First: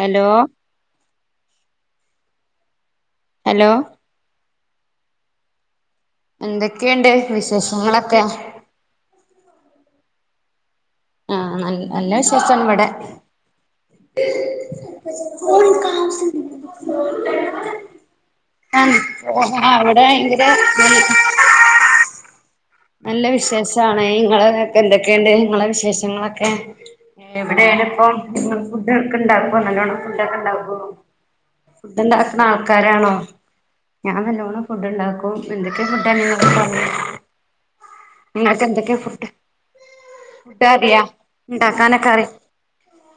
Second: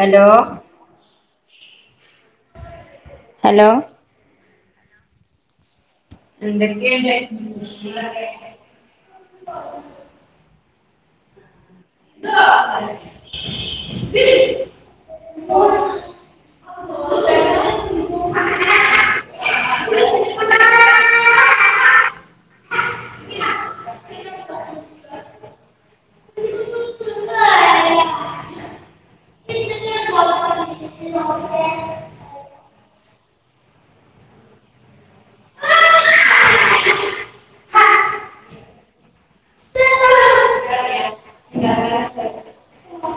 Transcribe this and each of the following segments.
Hello hello എന്തൊക്കെയുണ്ട് എന്തൊക്കെയണ്ട് വിശേഷങ്ങളൊക്കെ ആഹ് നല്ല വിശേഷാണ് ഇവിടെ [unintelligible] ആഹ് അവിടെ ഭയങ്കര നല്ല വിശേഷാണ് ഇങ്ങളക്കെ എന്തൊക്കെയുണ്ട് നിങ്ങളെ വിശേഷങ്ങളൊക്കെ എവിടെ ഇപ്പം ഫുഡൊക്കെ ഉണ്ടാക്കോ നല്ലവണ്ണം ഫുഡ് ഒക്കെ ഉണ്ടാക്കുവോ [inaudible] ഫുഡ് ഉണ്ടാക്കുന്ന ആൾക്കാരാണോ ഞാൻ നല്ലവോണം ഫുഡ് ഉണ്ടാക്കും എന്തൊക്കെയ ഫുഡാണ് നി പറ നിങ്ങൾക്ക് എന്തൊക്കെ ഫുഡ് ഫുഡ് അറിയാ ഉണ്ടാക്കാനൊക്കെ അറി [inaudible] [unintelligible]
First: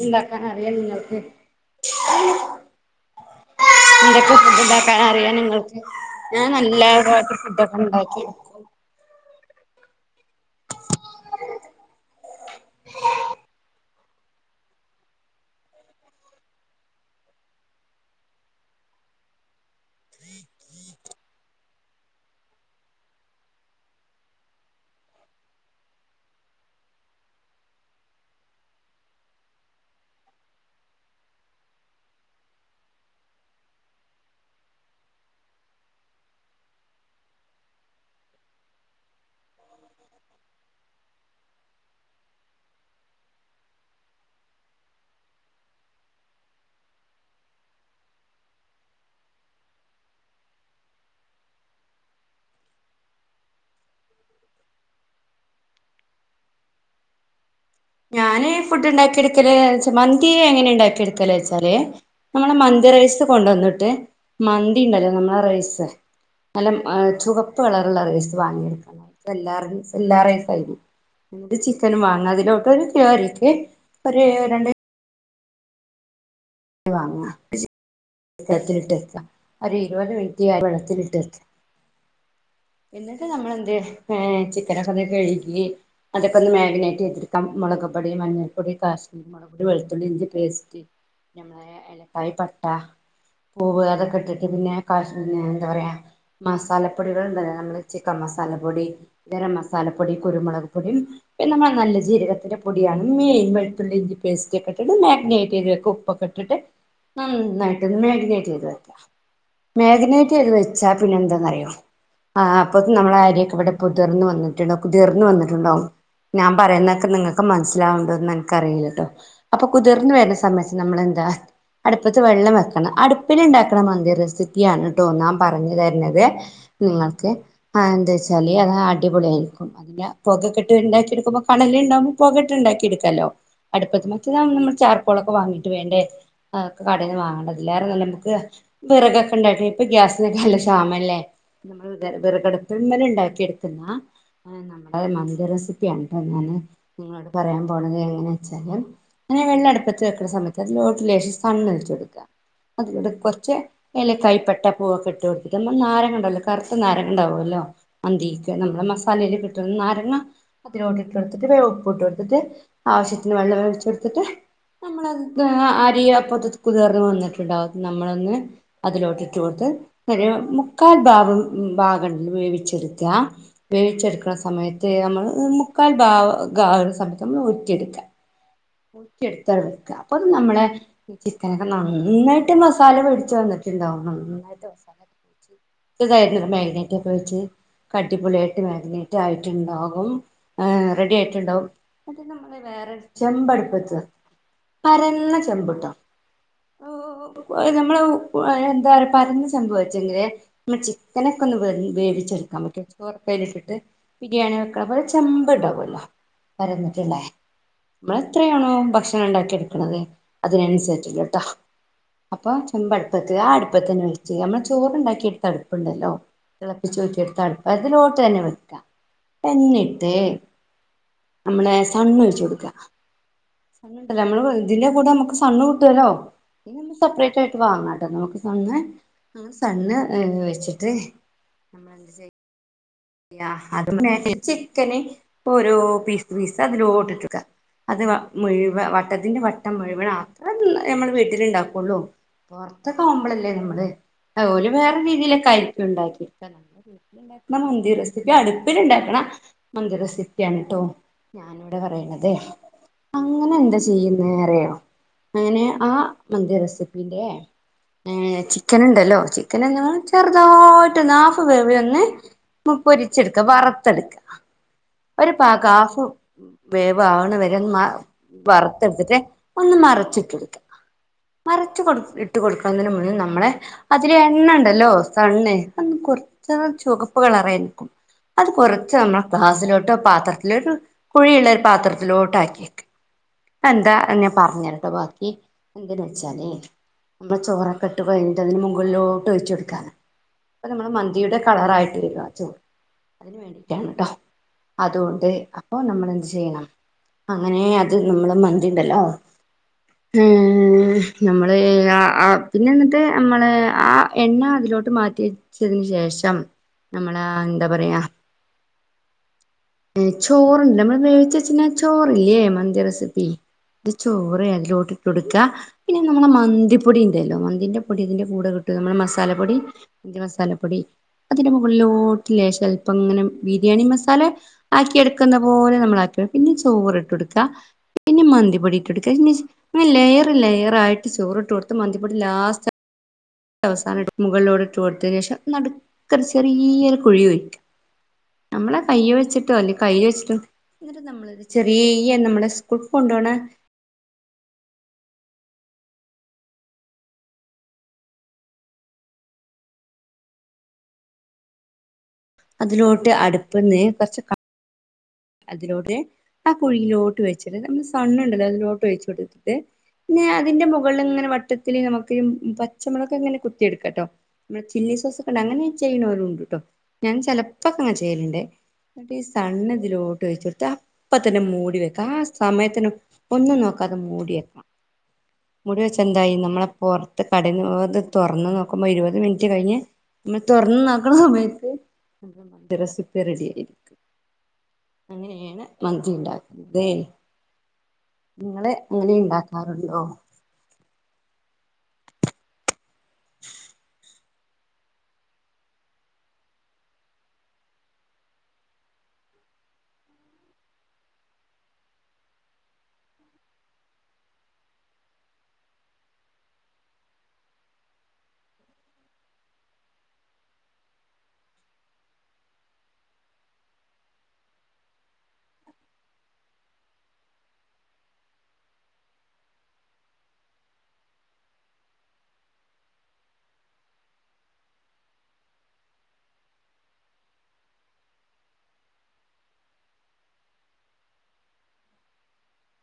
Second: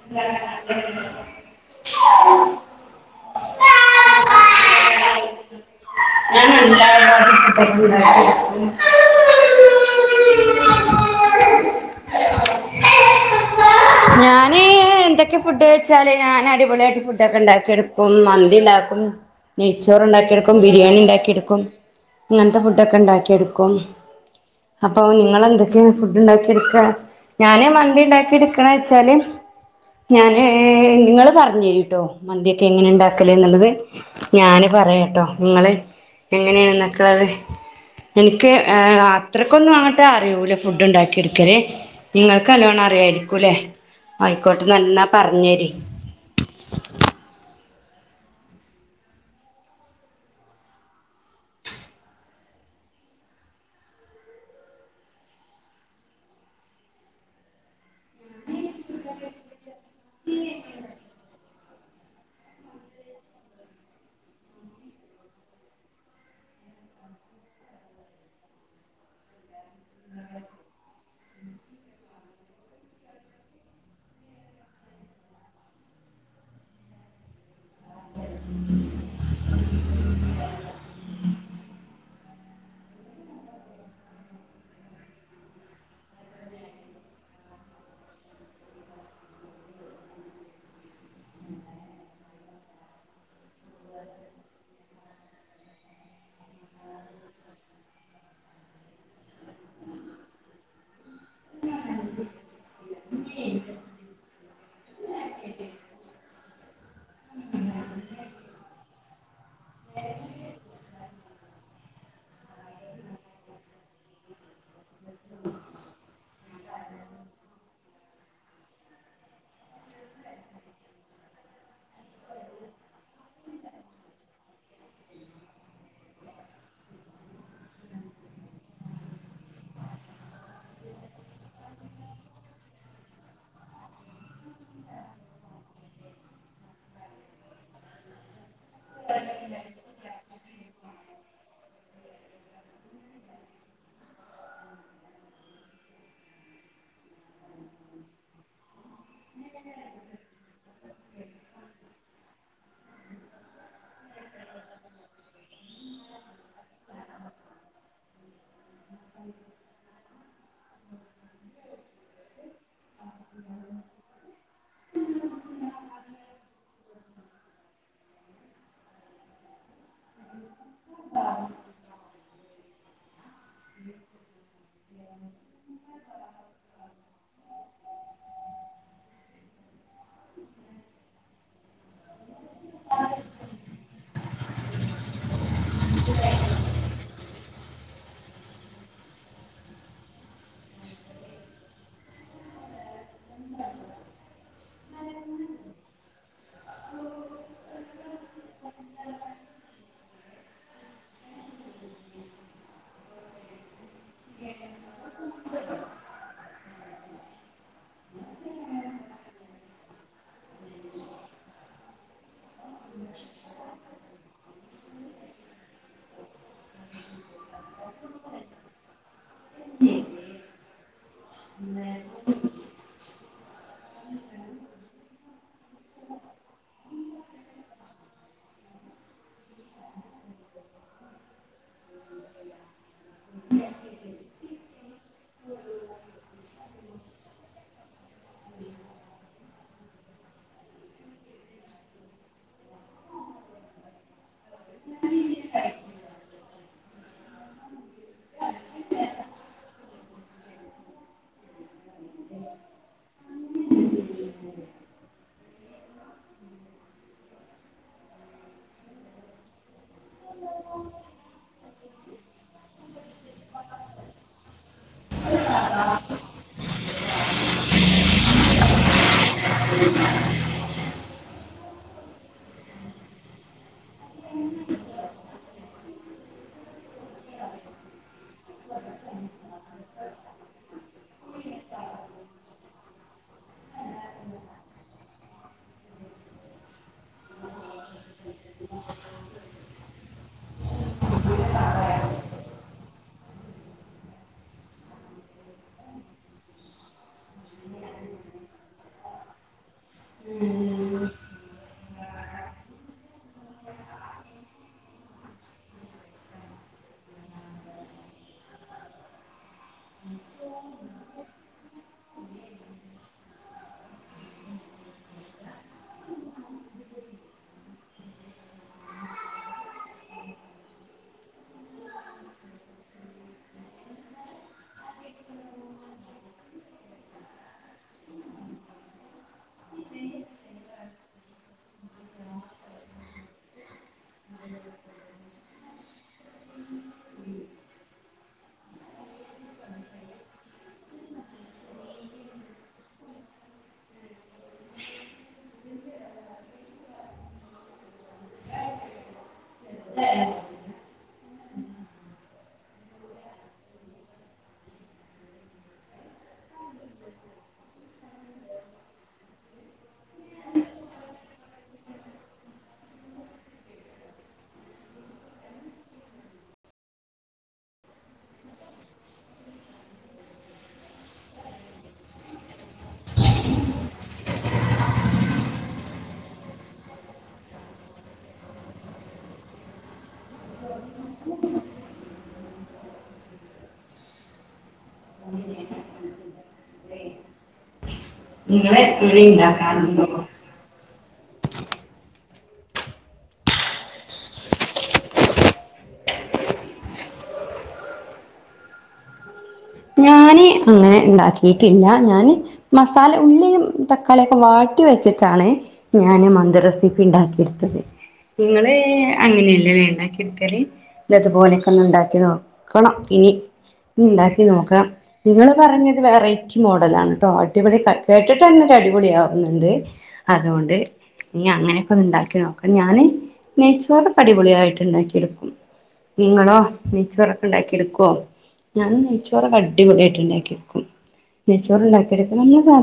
ഇണ്ടാക്കാൻ അറിയൽ ഇണ്ടാവുലലേ എന്തൊക്കെ ഫുഡ്ണ്ടാക്കാൻ അറിയാ നിങ്ങൾക്ക് ഞാൻ നല്ലായിട്ട് ഫുഡൊക്കെ ഉണ്ടാക്കും ഞാന് എന്തൊക്കെ ഫുഡ് വെച്ചാല് ഞാൻ അടിപൊളിയായിട്ട് ഫുഡൊക്കെ ഉണ്ടാക്കി എടുക്കും മന്തിണ്ടാക്കും നെയ്ച്ചോറ് ഉണ്ടാക്കിയെടുക്കും ബിരിയാണി ഉണ്ടാക്കിയെടുക്കും ഇങ്ങനത്തെ ഫുഡ ഒക്കെ ഉണ്ടാക്കിയെടുക്കും അപ്പൊ ഇങ്ങള് എന്തൊക്കെയാ ഫുഡ് ഉണ്ടാക്കിയെടുക്ക ഞാന് മന്തി ഉണ്ടാക്കിയെടുക്കണ വെച്ചാല് ഞാന് നിങ്ങള് പറഞ്ഞ് തരിട്ടോ മന്തിയൊക്കെ എങ്ങനെ ഉണ്ടാക്കല് എന്നുള്ളത് ഞാന് പറയാട്ടോ നിങ്ങള് എങ്ങനെയാണ് ഉണ്ടാക്ക്ന്നത് എനിക്ക് ഏഹ് അത്രക്കൊന്നും അങ്ങട്ട് അറിയൂല ഫുഡ് ഉണ്ടാക്കിയെടുക്കലേ നിങ്ങൾക്ക് നല്ലോണ്ണം അറിയായിരിക്കൂല്ലേ ആക്കോട്ട് നന്നാ പറഞ്ഞര് ഞാന് ഫുഡ് ഉണ്ടാക്കിയെടുക്കല് വെച്ചാ മന്തി എങ്ങനെ ഉണ്ടാക്കിയെടുക്കല് വെച്ചാ ല്ലേ നമ്മളെ മന്തി റൈസ് കൊണ്ട് വന്നിട്ട് മന്തിണ്ടല്ലോ നമ്മളെ റൈസ് നല്ല ചുവപ്പ് കളറുള്ള റൈസ് വാങ്ങിയെടുക്കാണ് വല്ലാ റൈസ് വല്ലാ റൈസ് ആയിരിക്കും എന്നിട്ട് ചിക്കനും വാങ്ങ അതിലോട്ട് ഒരു കിലോ അരിക്ക് ഒര് രണ്ട് വാങ്ങ വെള്ളത്തിലിട്ട്‌വെക്ക ഒരു ഇരുപത് മിനിറ്റ് ആ വെള്ളത്തിലിട്ട് വെക്ക എന്നിട്ട് നമ്മൾ എന്ത് ഏ ചിക്കനൊക്കൊന്ന് കഴുകി അതൊക്കെ ഒന്ന് മാഗിനേറ്റ് ചെയ്തിരിക്കാം മുളക് പൊടി മഞ്ഞൾ പൊടി കാശ്മീരി മുളകുപൊടി വെളുത്തുള്ളി ഇഞ്ചി പേസ്റ്റ് നമ്മളെ ഏലക്കായി പട്ട പൂവ് അതൊക്കെ ഇട്ടിട്ട് പിന്നെ കാശ് എന്താ പറയാ മസാലപ്പൊടികൾ ഇണ്ടല്ലോ നമ്മള് ചിക്കൻ മസാലപ്പൊടി ഗര മസാലപ്പൊടി കുരുമുളക് പൊടിയും ഇപ്പെ നമ്മള് നല്ല ജീരകത്തിന്റെ പൊടിയാണ് മീൻ വെളത്തുള്ളി ഇഞ്ചി പേസ്റ്റ് ഒക്കെ ഇട്ടിട്ട് മാഗ്നേറ്റ് ചെയ്ത് വെക്കും ഉപ്പൊക്കെട്ടിട്ട് നന്നായിട്ട് ഒന്ന് മാഗ്നിനേറ്റ് ചെയ്ത് വെക്കാ മാഗ്നേറ്റ് ചെയ്ത് വെച്ചാ പിന്നെ എന്താന്ന് അറിയോ ആ അപ്പൊ നമ്മളെ ആരിയൊക്കെ ഇവിടെ കുതിർന്നു വന്നിട്ടുണ്ടാവും കുതിർന്ന് വന്നിട്ടുണ്ടാവും ഞാൻ പറയുന്നൊക്കെ നിങ്ങക്ക് മനസ്സിലാവ്ണ്ടോ എന്ന് എനിക്ക് അറിയില്ലട്ടോ അപ്പൊ കുതിർന്ന് വരുന്ന സമയ നമ്മളെന്താ അടുപ്പത്ത് വെള്ളം വെക്കണം അടുപ്പിൽ ഉണ്ടാക്കണ മന്തി റെസിപ്പിയാണ് ട്ടോ നാം പറഞ്ഞു തരുന്നത് നിങ്ങൾക്ക് ആ എന്താ വെച്ചാല് അത് അടിപൊളിയായിരിക്കും ഇല്ല പുകക്കെട്ട്ണ്ടാക്കിയെടുക്കുമ്പോ കണല്ണ്ടാവുമ്പോ പുക ഇട്ട് ഇണ്ടാക്കിയെടുക്കാല്ലോ അടുപ്പത്ത് മറ്റേത് നമ്മൾ ചാർക്കോളൊക്കെ വാങ്ങി വേണ്ടെ കടയിന്ന് വാങ്ങണ്ട അതില്ലാരെ നല്ലത് നമുക്ക് വിറകൊക്കെ ഇണ്ടാക്കിട്ട് ഇപ്പം ഗ്യാസിനൊക്കെ നല്ല ശാമല്ലേ നമ്മൾ വിറകടപ്പിന്ന് തന്നെ ഇണ്ടാക്കിയെടുക്കുന്ന ആ നമ്മുടെ മന്തി റെസിപ്പിയാന്ന് ട്ടോ ഞാന് നിങ്ങളോട് പറയാൻ പോണത് എങ്ങനെ വെച്ചാല് അങ്ങനെ വെള്ളം അടുപ്പത്ത് വെക്ക്ണ അതിലോട്ട് ലേശം സൺ ഒഴിച്ചൊടുക്കുക അതിലോക്ക് കൊറച്ച് ഏലക്കായ് പട്ട പൂവൊക്കെ ഇട്ട് കൊടുത്തിട്ട് നമ്മ നാരങ്ങ ഉണ്ടാല്ലോ കറുത്ത നാരങ്ങ ഉണ്ടാവല്ലോ മന്തിക്ക് നമ്മളെ മസാലയിൽ ഇട്ടിട്ടുള്ള നാരങ്ങ അതിലോട്ട് ഇട്ട് കൊടുത്തിട്ട് വേം ഉപ്പ് ഇട്ട് കൊടുത്തിട്ട് ആവശ്യത്തിന് വെള്ളം ഒഴിച്ച് കൊടുത്തിട്ട് നമ്മളത് അരിയ അപ്പോത്തെ കുതിർന്നു വന്നിട്ടുണ്ടാവും നമ്മളൊന്ന് അതിലോട്ടിട്ട് കൊടുത്ത് ഒരു മുക്കാൽ ഭാഗം ഭാഗം വേവിച്ചെടുക്ക വേവിച്ചെടുക്കണ സമയത്ത് നമ്മൾ മുക്കാൽ ഭാവ ഗാവുന്ന സമയത്ത് നമ്മൾ ഊറ്റിയെടുക്ക ഊരിയെടുത്ത അവടെ വെക്ക അപ്പൊ നമ്മളെ ചിക്കനൊക്കെ നന്നായിട്ട് മസാല പിടിച്ചു വന്നിട്ടുണ്ടാവും നന്നായിട്ട് മസാല ഇതായിരിക്കില്ല മഗ്നിനറ്റൊക്കെ വെച്ച് അടിപൊളയായിട്ട് മാഗ്നിനേറ്റ് ആയിട്ടുണ്ടാകും റെഡി ആയിട്ടുണ്ടാവും വേറെ ചെമ്പടുപ്പത്ത് പരന്ന ചെമ്പ്ട്ടോ നമ്മള് എന്താ പറ പരന്ന ചെമ്പ് വച്ചെങ്കില് ന്ന ചിക്കനൊക്കെ ഒന്ന് വെൻ വേവിച്ചെടുക്കാൻ നമ്മക്ക് [unintelligible] ഇട്ടിട്ട് ബിരിയാണി വെക്കണ പോലെ ചെമ്പ് ഉണ്ടാവല്ലോ പരന്നിട്ടുള്ളേ നമ്മള് എത്രയാണോ ഭക്ഷണം ഉണ്ടാക്കി എടുക്കണുന്നത് അതിനനുസരിച്ചിട്ട് ട്ടോ അപ്പൊ ചെമ്പ് അടുപ്പത്ത് ആ അടുപ്പത്തിന്നെ വളിച്ച് നമ്മൾ ചോറ്ണ്ടാക്കി എടുത്ത അടുപ്പുണ്ടല്ലോ അടുപ്പുണ്ടല്ലോ തിളപ്പിചൂറ്റിയെടുത്ത അടുപ്പ് അതിലോട്ട് തന്നെ വെക്കാ എന്നിട്ട് നമ്മളെ സൺ ഒഴിച്ച് കൊടുക്കാ നമ്മള് [unintelligible] ഇതിന്റെ കൂടെ നമുക്ക് സണ്ണ് കിട്ടുവല്ലോ ഇ നമ്മ സെപ്പറേറ്റ് ആയിട്ട് വാങ്ങണംട്ടോ നമുക്ക് സണ്ണ് അങ്ങനെ സണ്ണ് ഏ വെച്ചിട്ട് നമ്മൾ എന്ത് യാ അത് [unintelligible] ചിക്കന് ഇപ്പൊഓരോ പീസ് പീസ് അതിലോട്ട്ട്ടൊട്ക്ക അത് വ മുഴുവൻ വട്ടത്തിന്റെ വട്ടം മുഴുവൻ അത്ര നമ്മൾ വീട്ടിൽ ഉണ്ടാക്കുള്ളൂ പുറത്തൊക്കെ പോവുമ്പോളല്ലേ നമ്മള് ഓൽ വേറെ രീതിയിലാ കരിക്ക് ഇണ്ടാക്കിരിക്ക [unintelligible] കരിക് ഇണ്ടാക്കണം മന്തി റെസിപ്പി അടുപ്പിൽ ഉണ്ടാക്കണ മന്തി റെസിപ്പിയാണ് കേട്ടോ ഞാനിവിടെ പറയണതെ അങ്ങനെ എന്താ ചെയ്യുന്നറയോ അങ്ങനെ ആ മന്തി റെസിപ്പിന്റെ ഏ ചിക്കനുണ്ടല്ലോ ചിക്കനൊന്ന് ചെറുതായിട്ട് ഹാഫ് വേവിലൊന്ന് പൊ പ്പൊരിച്ചെടുക്ക വറുത്തെടുക്ക ഒരു പാക് ഹാഫ് വേവ്‌ ആവണ വരൻ വറുത്തെടുത്തിട്ട് ഒന്ന് മറച്ച്ട്ടടുക്കാ മറച്ച് കൊടു ഇട്ട് കൊടുക്കുന്നതിന് മുന്നേ നമ്മളെ- അതില് എണ്ണണ്ടല്ലോ സണ്ണ് അത് കുറച്ച് ചുവപ്പുകളറായി നിക്കും അത് കുറച്ച് നമ്മള് ഗ്ലാസിലോട്ടോ പാത്രത്തിലോട്ട് കുഴിയുള്ള ഒരു പാത്രത്തിലോട്ട് ആക്കിക്ക. എന്താ ഞാൻ പറഞ്ഞരട്ടോ ബാക്കി എന്തന്ന് വെച്ചാലേ നമ്മള ചോറൊക്കെ ഇട്ട് വെന്തതിൻ മുകളിലോട്ട് ഒഴിച്ച് കൊടുക്കാ അപ്പൊ നമ്മള് മന്തിയുടെ കളറ ആയിട്ട് ഇരിക ചോറ് അതിന് വേണ്ടിട്ടാണ് ട്ടോ അതുകൊണ്ട് അപ്പൊ നമ്മൾ എന്ത് ചെയ്യണം അങ്ങനെ അത് നമ്മള് മന്തി ണ്ടല്ലോ ഉം നമ്മള് ആഹ് ആ പിന്നെ എന്നിട്ട് നമ്മളെ ആ- എണ്ണ അതിലോട്ട് മാറ്റി വച്ചതിന് ശേഷം നമ്മള എന്താ പറയാ ഉം ചോറുണ്ട് നമ്മള് വേവിച്ചു വെച്ച്ക്ക്ണ ചോറില്ലേ മന്തി റെസിപ്പി ഇത് ചോറ് അതിലോട്ട് ല്ലോട്ടിട്ട് കൊടുക്ക. പിന്നെ നമ്മളെ മന്തിപ്പൊടി ണ്ടല്ലോ മന്തിന്റെ പൊടി ഇതിന്റെ കൂടെ കിട്ടും നമ്മള് മസാലപ്പൊടി മന്തി മസാലപ്പൊടി അതിന്റെ മുകളിലോട്ട് ലേശം അൽപ്പം ഇങ്ങനെ ബിരിയാണി മസാല- ആക്കി എടുക്കുന്ന പോലെ നമ്മള് ആക്കി പിന്നെ ചോറ് ഇട്ട് കൊടുക്കുക പിന്നെ മന്തിപൊടി ഇട്ടൊടുക്ക അയിന് ശേ ഇങ്ങനെ ലെയർ ലെയർ ആയിട്ട് ചോറിട്ടൊടുത്ത് മന്തിപ്പൊടി ലാസ്റ്റ് അ അവസാനായിട്ട് മുകളിലൂടെ ഇട്ടോടുത്തിന് ശേഷം നടുക്കെ ചെറിയൊരു കുഴി കുഴിക്ക ഞമ്മളെ കൈ വെച്ചിട്ടൊ അല്ലേ കൈ വെച്ചിട്ടും നമ്മള ചെറിയ നമ്മളെ സ്കൂൾ കൊണ്ടു പോണ- [unintelligible] ഏ അതിലോട്ട് അടുപ്പ്ന്ന് കുറച്ച് ക അതിലോട്ട് ആ കുഴിയിലോട്ട് വെച്ചിട്ട് നമ്മള് സണ്ണുണ്ടല്ലോ അതിലോട്ട് ഒഴിച്ചു കൊടുത്തിട്ട് പിന്നെ അതിന്റെ മുകളിൽ ഇങ്ങനെ വട്ടത്തില് നമുക്ക് പച്ചമുളക്കെ ങ്ങനെ കുത്തിയെടുക്കാം ട്ടോ നമ്മടെ ചില്ലി സോസ് ഒക്കെ ഉണ്ട് അങ്ങനെ ചെയ്യണുന്നവരുംണ്ട് ട്ടോ ഞാൻ ചിലപ്പോക്ക അങ്ങനെ ചെയ്യല്ണ്ട് എന്നിട്ട് ഈ സണ്ണ് ഇതിലോ ട്ട് വെിച്ചെടുത്ത് അപ്പ തന്നെ മൂടി വെക്കാം ആ സമയത്തിന് ഒന്നും നോക്കാതെ മൂടി വെക്കാം. മുടി വെച്ച എന്തായി നമ്മളെ പുറത്ത് കടന്ന്ത് തുറന്ന് നോക്കുമ്പോ ഇരുപത് മിനിറ്റ് കഴിഞ്ഞ് മ തുറന് നോക്കണ സമയത്ത് മ രസിപ് റെഡി ആയി അങ്ങനെയാണ് മന്തി ഉണ്ടാക്കുന്നത്. നിങ്ങള് അങ്ങനെ ഉണ്ടാക്കാറുണ്ടോ. [inaudible] ഞാന് അങ്ങനെ ഉണ്ടാക്കിട്ടില്ല ഞാന്. മസാല ഉള്ളിയും തക്കാളിയൊക്കെ വാട്ടി വെച്ചിട്ടാണ്. ഞാാന് മന്തി റെസിപ്പി ഉണ്ടാക്കിടുത്തത്. നിങ്ങള് അങ്ങ. നെയല്ലല്ലേണ്ടാക്കി എടുത്തല് ഇതുപോലെയൊക്കെ ഒന്ന് ഉണ്ടാക്കി നോക്കണം ഇനി ഇനി ഉണ്ടാക്കി നോക്കണം. നിങ്ങള് പറഞ്ഞത് വെറൈറ്റി മോഡല ആണട്ടോ അടിപൊളി കേട്ടിട്ട് തന്നെ ഒരു അടിപൊളി ആകുന്നുണ്ട്. അതുകൊണ്ട്. നീ അങ്ങനെയൊക്കെ ഒന്ന് ഉണ്ടാക്കി നോക്ക ഞാന് നെയ്ച്ചോറ് പടിപൊളിയായിട്ട് ഉണ്ടാക്കി എടുക്കും. നിങ്ങളോ നെയ്ച്ചോറൊക്കെ ഉണ്ടാക്കി എടുക്കുവോ ഞാൻ നെയ്ച്ചോറക്ക അടിപൊളിയായിട്ട ഉണ്ടാക്കിെടുക്കും നൈ ചോർ ഉണ്ടാക്കിെടുക്കാ നല്ല.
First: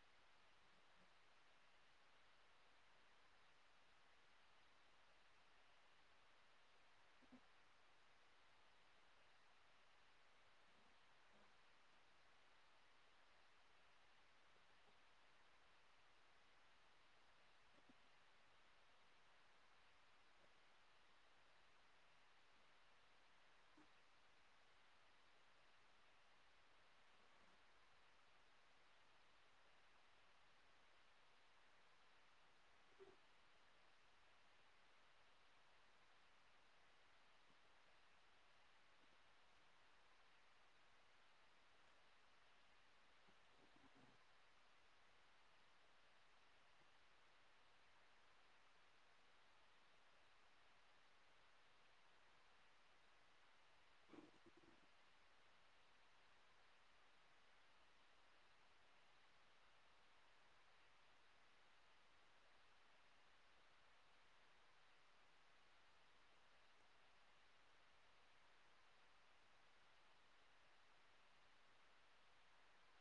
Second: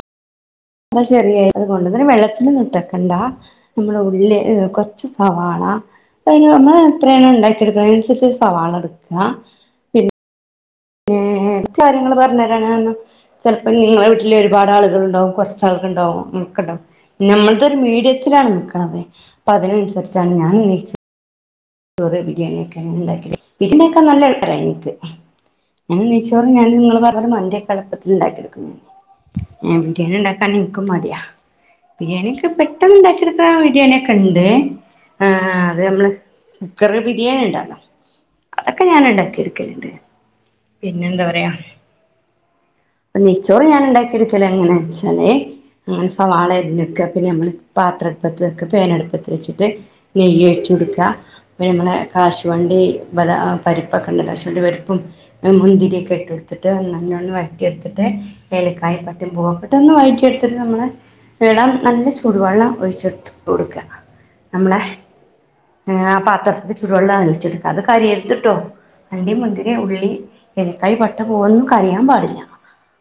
എന്താ ശെരിയായി അതുകൊണ്ട് തന്നെ വെള്ളത്തിലൊന്നും. ഇട്ട്ക്കണ്ട. നമ്മള ഉള്ളിൽ കൊറച്ച് സവാള. അ നമ്മള് എത്രയാണ് ഉണ്ടാക്കിയെടുക്ക അതിനനുസരിച്ച് സവാള എടുക്കുക. ഏ എ കാര്യങ്ങള് പറഞ്ഞരാണ്ന്ന്. ചിലപ്പോം നിങ്ങളെ വീട്ടില് ഒരുപാട് ആളുകൾണ്ടാവും കുറച്ച ആൾക്കുണ്ടാവും നമുക്കുണ്ടാാവും. നമ്മ ൾതരു മീടിയത്തിലാണ് എട്ക്ക്ണത് അപ്പൊ അതിൻ അൻസരിച്ചാണ് ഞാൻ നൈ ചോ. ചോറ ബിരിയാണിയൊക്കെ അങ്ങനെ ഉണ്ടാക്കി ബരിണിയൊക്കെ നല്ല എളുപ്പമാണ് എനിക്ക് ഞാൻ നൈ ചോറും [unintelligible] മന്തി ഒക്കെ എളുപ്പത്തിൽ ഉണ്ടാ ക്കി എടുക്ക ലിണ്ട്. ഏഹ് ബിരിയാണി ഉണ്ടാക്കാൻ നിനിക്കും മടിയാ. ബിരിയാണി ഒക്കെ പെട്ടന്ന് ഉണ്ടാകി എടുക്കാനുള്ള അയ്ടിയ ഒക്കെ ഉണ്ട് ആഹ് അത് നമ്മള്. കുക്കർ ബിരിയാണി ഉണ്ടല്ലോ അതൊക്കെ ഞാൻ ഉണ്ടാക്കി എട്ക്കലുണ്ട്. പിന്നെന്താ പറയാ. അപ്പൊ നച്ചോള ഞാൻ ഉണ്ടാക്കിെടുക്കല്ലോങ്ങനാ വെച്ചാലേ. അങ്ങനെ സവാള അരിഞ്ഞെടുക്ക പിന്നെ നമ്മൾ പാത്രടുപ്പത്ത് വക്കെ പേനടുപ്പത്ത് വെച്ചിട്ട്. നെയ്യ ഒഴിച്ചു കൊടുക്ക. പി നമ്മളെ കാശുവണ്ടി പരിപ്പൊക്കെ ഉണ്ട് കാശുവണ്ടി പരിപ്പും. മുന്തിരിയൊക്കെ ഇട്ട്െടുത്തിട്ട് നല്ലോണം വയറ്റി എടുത്തിട്ട്. ഏലക്കായ പട്ടും പോപ്പെട്ട ഒന്ന് വയറ്റിഎടുത്തിട്ട് നമ്മള്. വെളം നല്ല ചുടുവെള്ളം ഒഴിച്ചിട്ട കൊടുക്കുക നമ്മളെ. ആ ആ പാത്രത്തി ചുരുവെള്ളംലിച്ചെടുക്ക അത് കരിയർത്ട്ടോ അണ്ടി മുന്തിരി ഉള്ളി എലക്കായി പട്ട പോവോന്നും കരിയാൻ പാടില്ല.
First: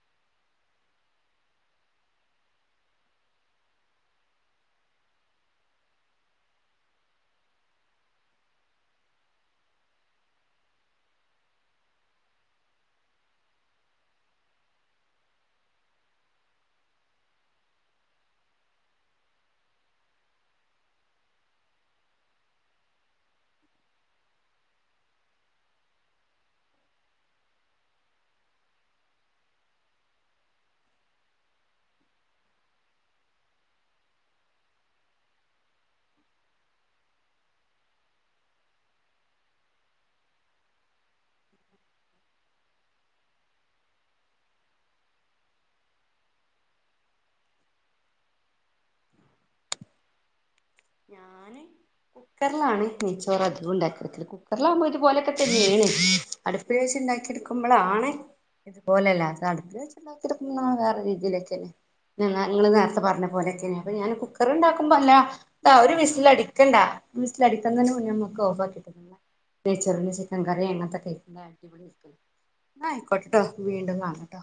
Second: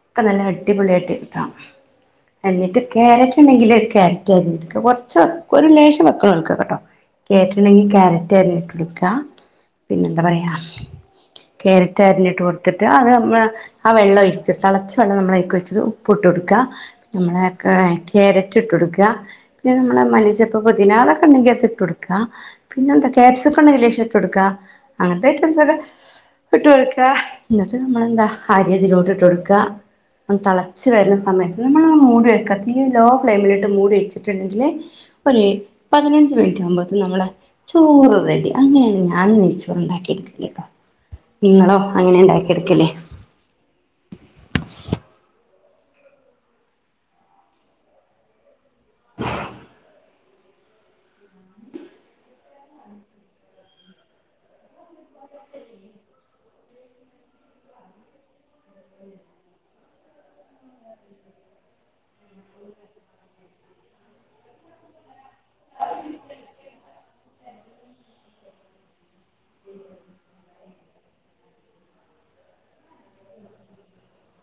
ഒക്കെ നല്ല അടിപൊളിയായിട്ട് കിട്ടണം. എന്നിട്ട് ക്യാരറ്റ് ഉണ്ടെങ്കിൽ ഒരു ക്യാരറ്റ് ആയിട്ട കൊറച്ച് ഒരു ലേശം വെക്കണം കൊൾക്ക കേട്ടോ. കേട്ടുണ്ടെങ്കി കക്യാരറ്റ് അരിഞ്ഞിട്ട്ളിക്ക പിന്നെ എന്താ പറയാ. കരറ്റ് അരിഞ്ഞിട്ട് കൊടുത്തിട്ട് അത് നമ്മൾ. ആ വെള്ളം ഒഴിച്ചി തിളച്ച വെള്ളം നമ്മൾ ഒ ഒഴിച്ചത് ഉപ്പ് ഇട്ട് കൊടുക്കുക. നമ്മള ക്യാരറ്റ് ഇട്ട് കൊടുക്കുക. പിന്നെ നമ്മള മലിച്ചപ്പ പതിനാ അതൊക്കെ ണ്ടെങ്കി ഇട്ട് കൊടുക്ക പിന്നെ എന്തൊക്ക. ക്യാപ്സിക്കാം ഒക്ക ഉണ്ടെങ്കിലേ ലേശം. ഇട്ടോട്ക്ക അങ്ങനത്തെയ് റ്റം സൊക്കെ ഇട്ട് കൊടുക്ക എന്നിട്ട് നമ്മളെന്താ ആയതിയിലോട്ട് ഇട്ട് കൊടുക്ക. ഒ തളച്ച വരുന്ന സമയത്ത് നമ്മൾത് മൂടി വെക്കാത്ത ലോ ഫ്ലെയിമിലിട്ട് മൂടി വെച്ചിട്ടുണ്ടെങ്കില്. ഒരേ പതിനഞ്ച് മിനിറ്റ് ആകുമ്പോത്തും നമ്മളെ. സോ റെഡി അങ്ങനെയാണ് ഞാനും നെയ് ചോർ ഉണ്ടാക്കി എടുക്കില്ല കേട്ടോ. നിങ്ങളോ അങ്ങനെ ഉണ്ടാക്കി എടുക്കല്ലേ. [inaudible] ഞാന് കുക്കറിലാണ് നെയ്ച്ചോറ് അധികം ഉണ്ടാക്കൽ. [inaudible] ഇതുപോലെയൊക്കെെ വീണ് അടുപ്പ്ഴശ ഉണ്ടാക്കി എടുക്കുമ്പോള ആണ്. [inaudible] രീതിയിലൊക്കെ നിങ്ങള് നേരത്തെ പറഞ്ഞ പോലെയൊക്കെെ അപ്പൊ ഞാൻ കുക്കർണ്ടാക്കുമ്പോ അല്ല ആ് ഒരു വിസ്സൽ അടിക്കേണ്ട വിസൽ അടിക്കാൻ തന്നെ നമുക്ക് ഓഫ് ആക്കിട്ട് [inaudible] [inaudible] അങ്ങനെന്തോ ആയിക്കോട്ടെട്ടോ വീണ്ടും കാണട്ടോ